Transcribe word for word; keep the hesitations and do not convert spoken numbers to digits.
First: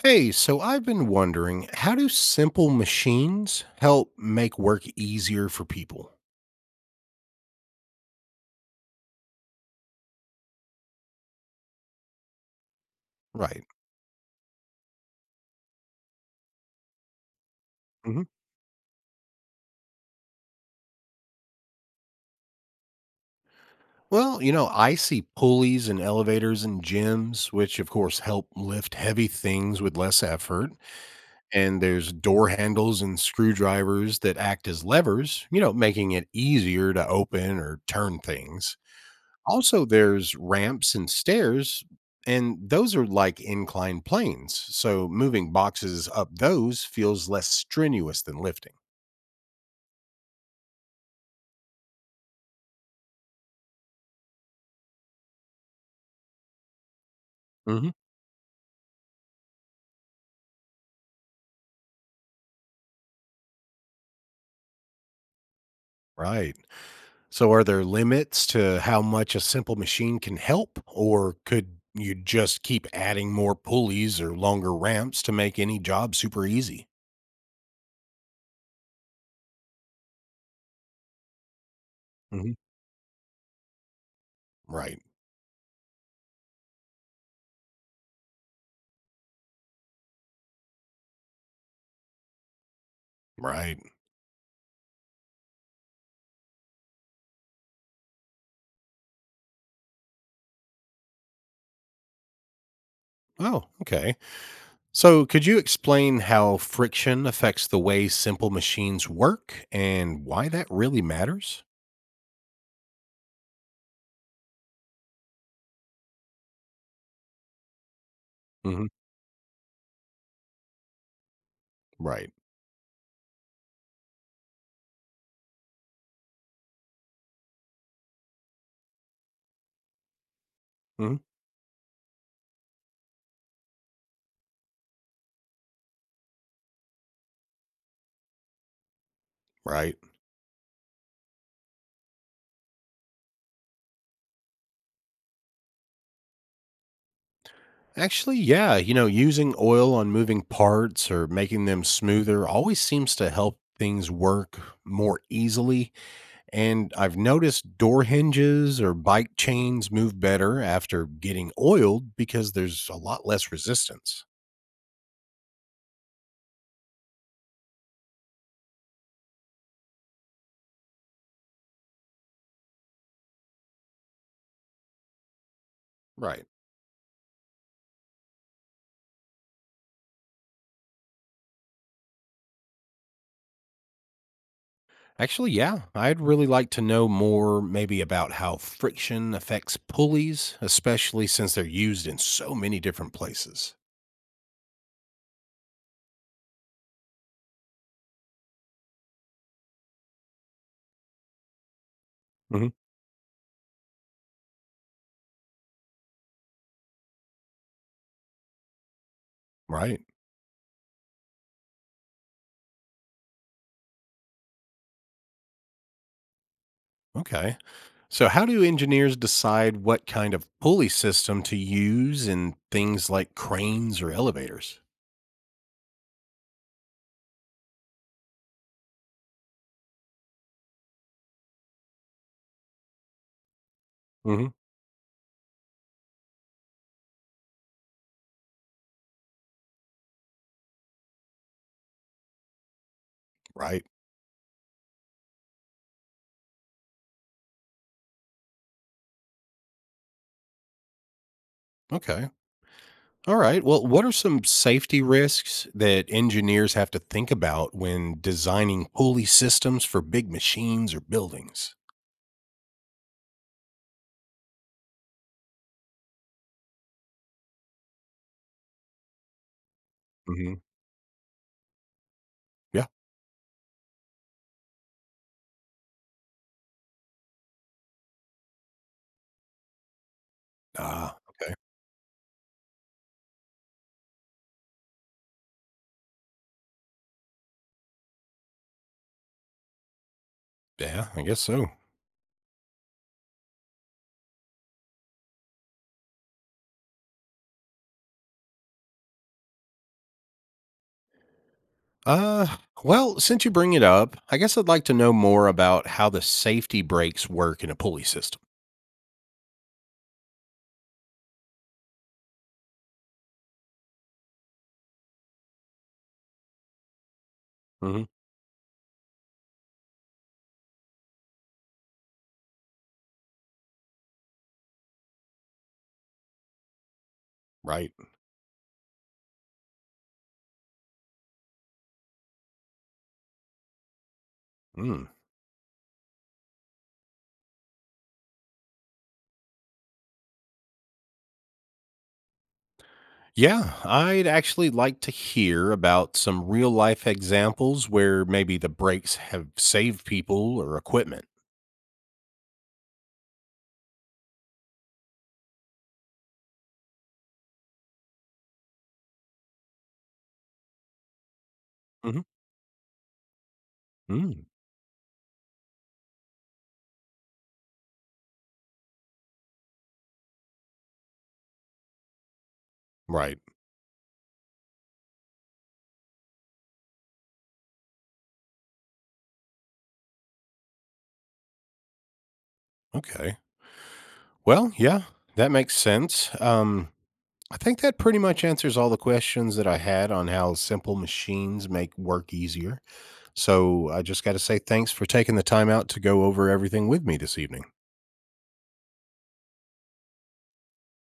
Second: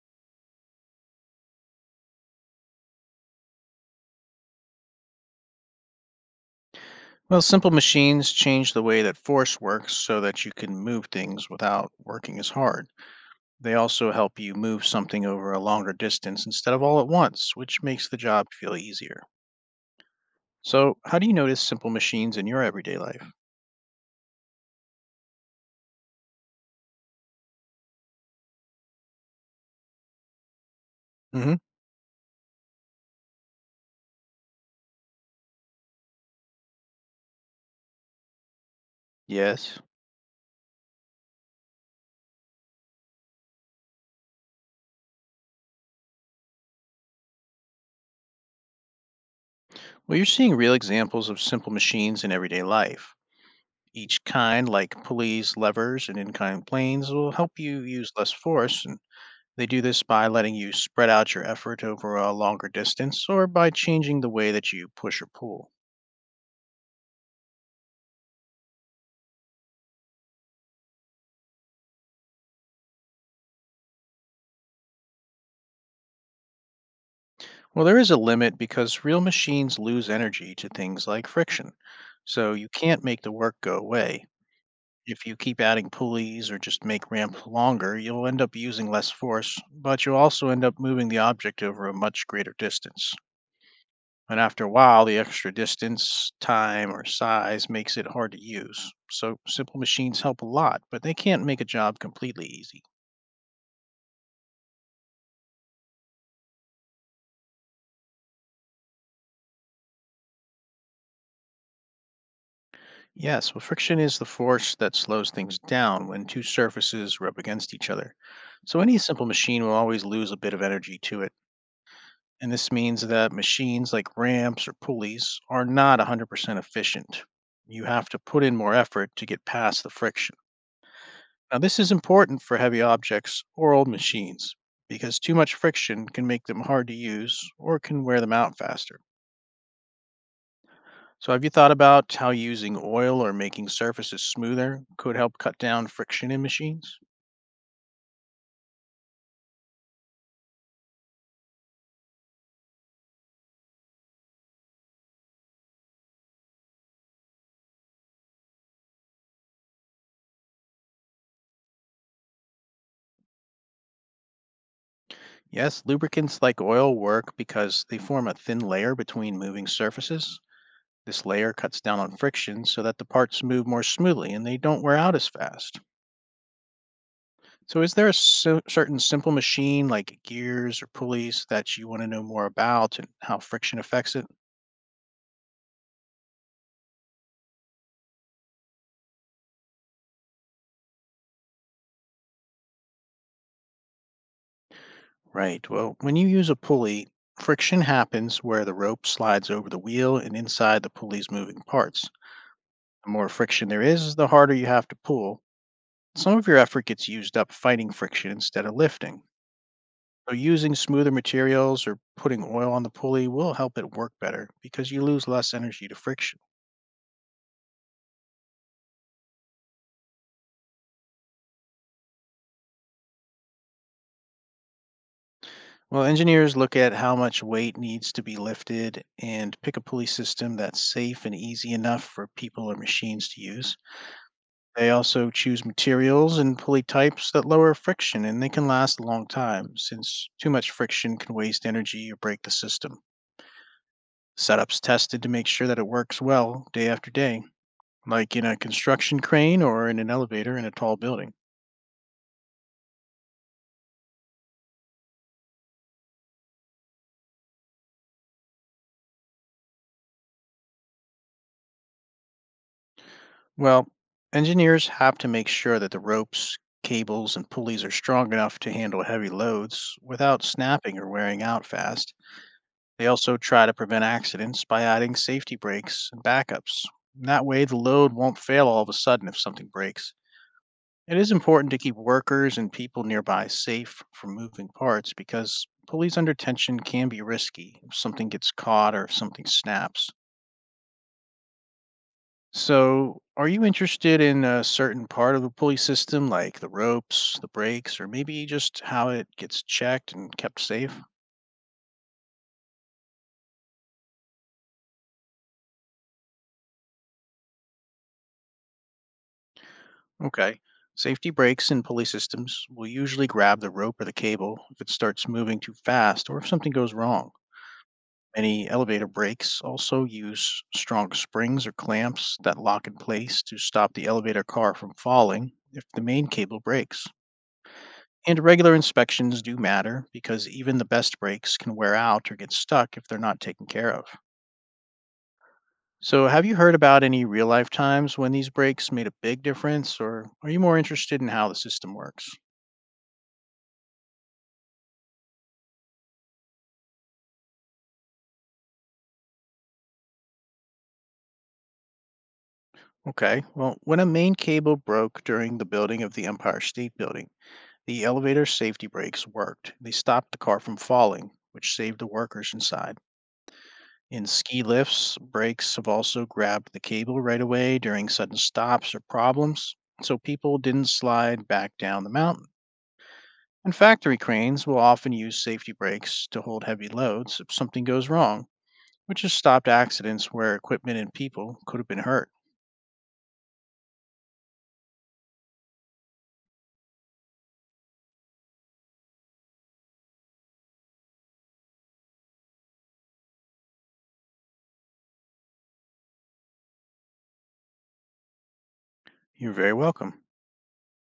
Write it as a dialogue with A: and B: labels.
A: Hey, so I've been wondering, how do simple machines help make work easier for people?
B: Well, simple machines change the way that force works so that you can move things without working as hard.
A: Right.
B: They also help you move something over a longer distance instead of all at once, which makes the
A: Hmm.
B: job feel easier. So, how do you notice simple machines in your everyday life?
A: Well, you know, I see pulleys and elevators and gyms, which of course help lift heavy things with less effort.
B: Hmm.
A: And there's door handles and screwdrivers that act as levers, you know, making it easier to open or turn things.
B: Yes.
A: Also, there's ramps and stairs, and those are like inclined planes. So moving boxes up those feels less strenuous than lifting.
B: Well, you're seeing real examples of simple machines in everyday life. Each kind, like pulleys, levers, and in kind planes, will help you
A: Hmm.
B: use less force and they do this by letting you spread out your effort over a longer distance or by changing the way that you push or pull.
A: Right. So are there limits to how much a simple machine can help, or could you just keep adding more pulleys or longer ramps to make any job super easy?
B: Well, there is a limit because real machines lose energy to things like friction,
A: Hmm.
B: so you can't make the work go away.
A: Right.
B: If you keep adding pulleys or just make ramp longer, you'll end up using less force, but you'll also end up moving the object over a much greater distance.
A: Right.
B: And after a while, the extra distance, time, or size makes it hard to use. So simple machines help a lot, but they can't make a job completely easy.
A: Oh, okay. So, could you explain how friction affects the way simple machines work and why that really matters?
B: Yes, well, friction is the force that slows things down when two surfaces rub against each other. So
A: Hmm.
B: any simple machine will always lose a bit of energy to it.
A: Right.
B: And this means that machines like ramps or pulleys are not one hundred percent efficient. You have to put in more effort to get past the friction.
A: Hmm.
B: Now, this is important for heavy objects or old machines because too much friction can make them hard to use or can wear them out faster.
A: Right.
B: So, have you thought about how using oil or making surfaces smoother could help cut down friction in machines?
A: Actually, yeah, you know, using oil on moving parts or making them smoother always seems to help things work more easily. And I've noticed door hinges or bike chains move better after getting oiled because there's a lot less resistance.
B: Yes, lubricants like oil work because they form a thin layer between moving surfaces. This layer cuts down on friction so that the parts move more smoothly and they don't wear out as fast.
A: Right.
B: So, is there a cer- certain simple machine like gears or pulleys that you want to know more about and how friction affects it?
A: Actually, yeah. I'd really like to know more maybe about how friction affects pulleys, especially since they're used in so many different places.
B: Right. Well, when you use a pulley, friction happens where the rope slides over the wheel and inside the pulley's moving parts.
A: Hmm.
B: The more friction there is, the harder you have to pull. Some of your effort gets used up fighting friction instead of lifting.
A: Right.
B: So, using smoother materials or putting oil on the pulley will help it work better because you lose less energy to friction.
A: Okay. So, how do engineers decide what kind of pulley system to use in things like cranes or elevators?
B: Well, engineers look at how much weight needs to be lifted and pick a pulley system that's safe and easy enough for people or machines to use.
A: Hmm.
B: They also choose materials and pulley types that lower friction and they can last a long time, since too much friction can waste energy or break the system.
A: Right.
B: Setups tested to make sure that it works well day after day, like in a construction crane or in an elevator in a tall building.
A: Okay. All right. Well, what are some safety risks that engineers have to think about when designing pulley systems for big machines or buildings?
B: Well, engineers have to make sure that the ropes, cables, and pulleys are strong enough to handle heavy loads without
A: Hmm.
B: snapping or wearing out fast.
A: Yeah.
B: They also try to prevent accidents by adding safety brakes and backups. That way, the load won't fail all of a sudden if something breaks.
A: Ah,
B: It is
A: okay.
B: important to keep workers and people nearby safe from moving parts, because pulleys under tension can be risky if something gets caught or if something snaps.
A: Yeah, I guess so.
B: So, are you interested in a certain part of the pulley system, like the ropes, the brakes, or maybe just how it gets checked and kept safe?
A: Uh, well, since you bring it up, I guess I'd like to know more about how the safety brakes work in a pulley system.
B: Okay. Safety brakes in pulley systems will usually grab the rope or the cable if it starts moving too fast or if something goes wrong.
A: Hmm.
B: Many elevator brakes also use strong springs or clamps that lock in place to stop the elevator car from falling if the main cable breaks.
A: Right.
B: And regular inspections do matter, because even the best brakes can wear out or get stuck if they're not taken care of.
A: Mm.
B: So, have you heard about any real life times when these brakes made a big difference, or are you more interested in how the system works?
A: Yeah, I'd actually like to hear about some real life examples where maybe the brakes have saved people or equipment.
B: Okay, well, when a main cable broke during the building of the Empire State Building, the elevator safety brakes worked. They stopped the car from falling, which saved the
A: Hmm.
B: workers inside. In
A: Mm.
B: ski lifts, brakes have also grabbed the cable right away during sudden stops or problems, so people didn't slide back down the mountain.
A: Right.
B: And factory cranes will often use safety brakes to hold heavy loads if something goes wrong, which has stopped accidents where equipment and people could have been hurt.
A: Okay. Well, yeah, that makes sense. Um, I think that pretty much answers all the questions that I had on how simple machines make work easier. So I just got to say thanks for taking the time out to go over everything with me this evening.
B: You're very welcome.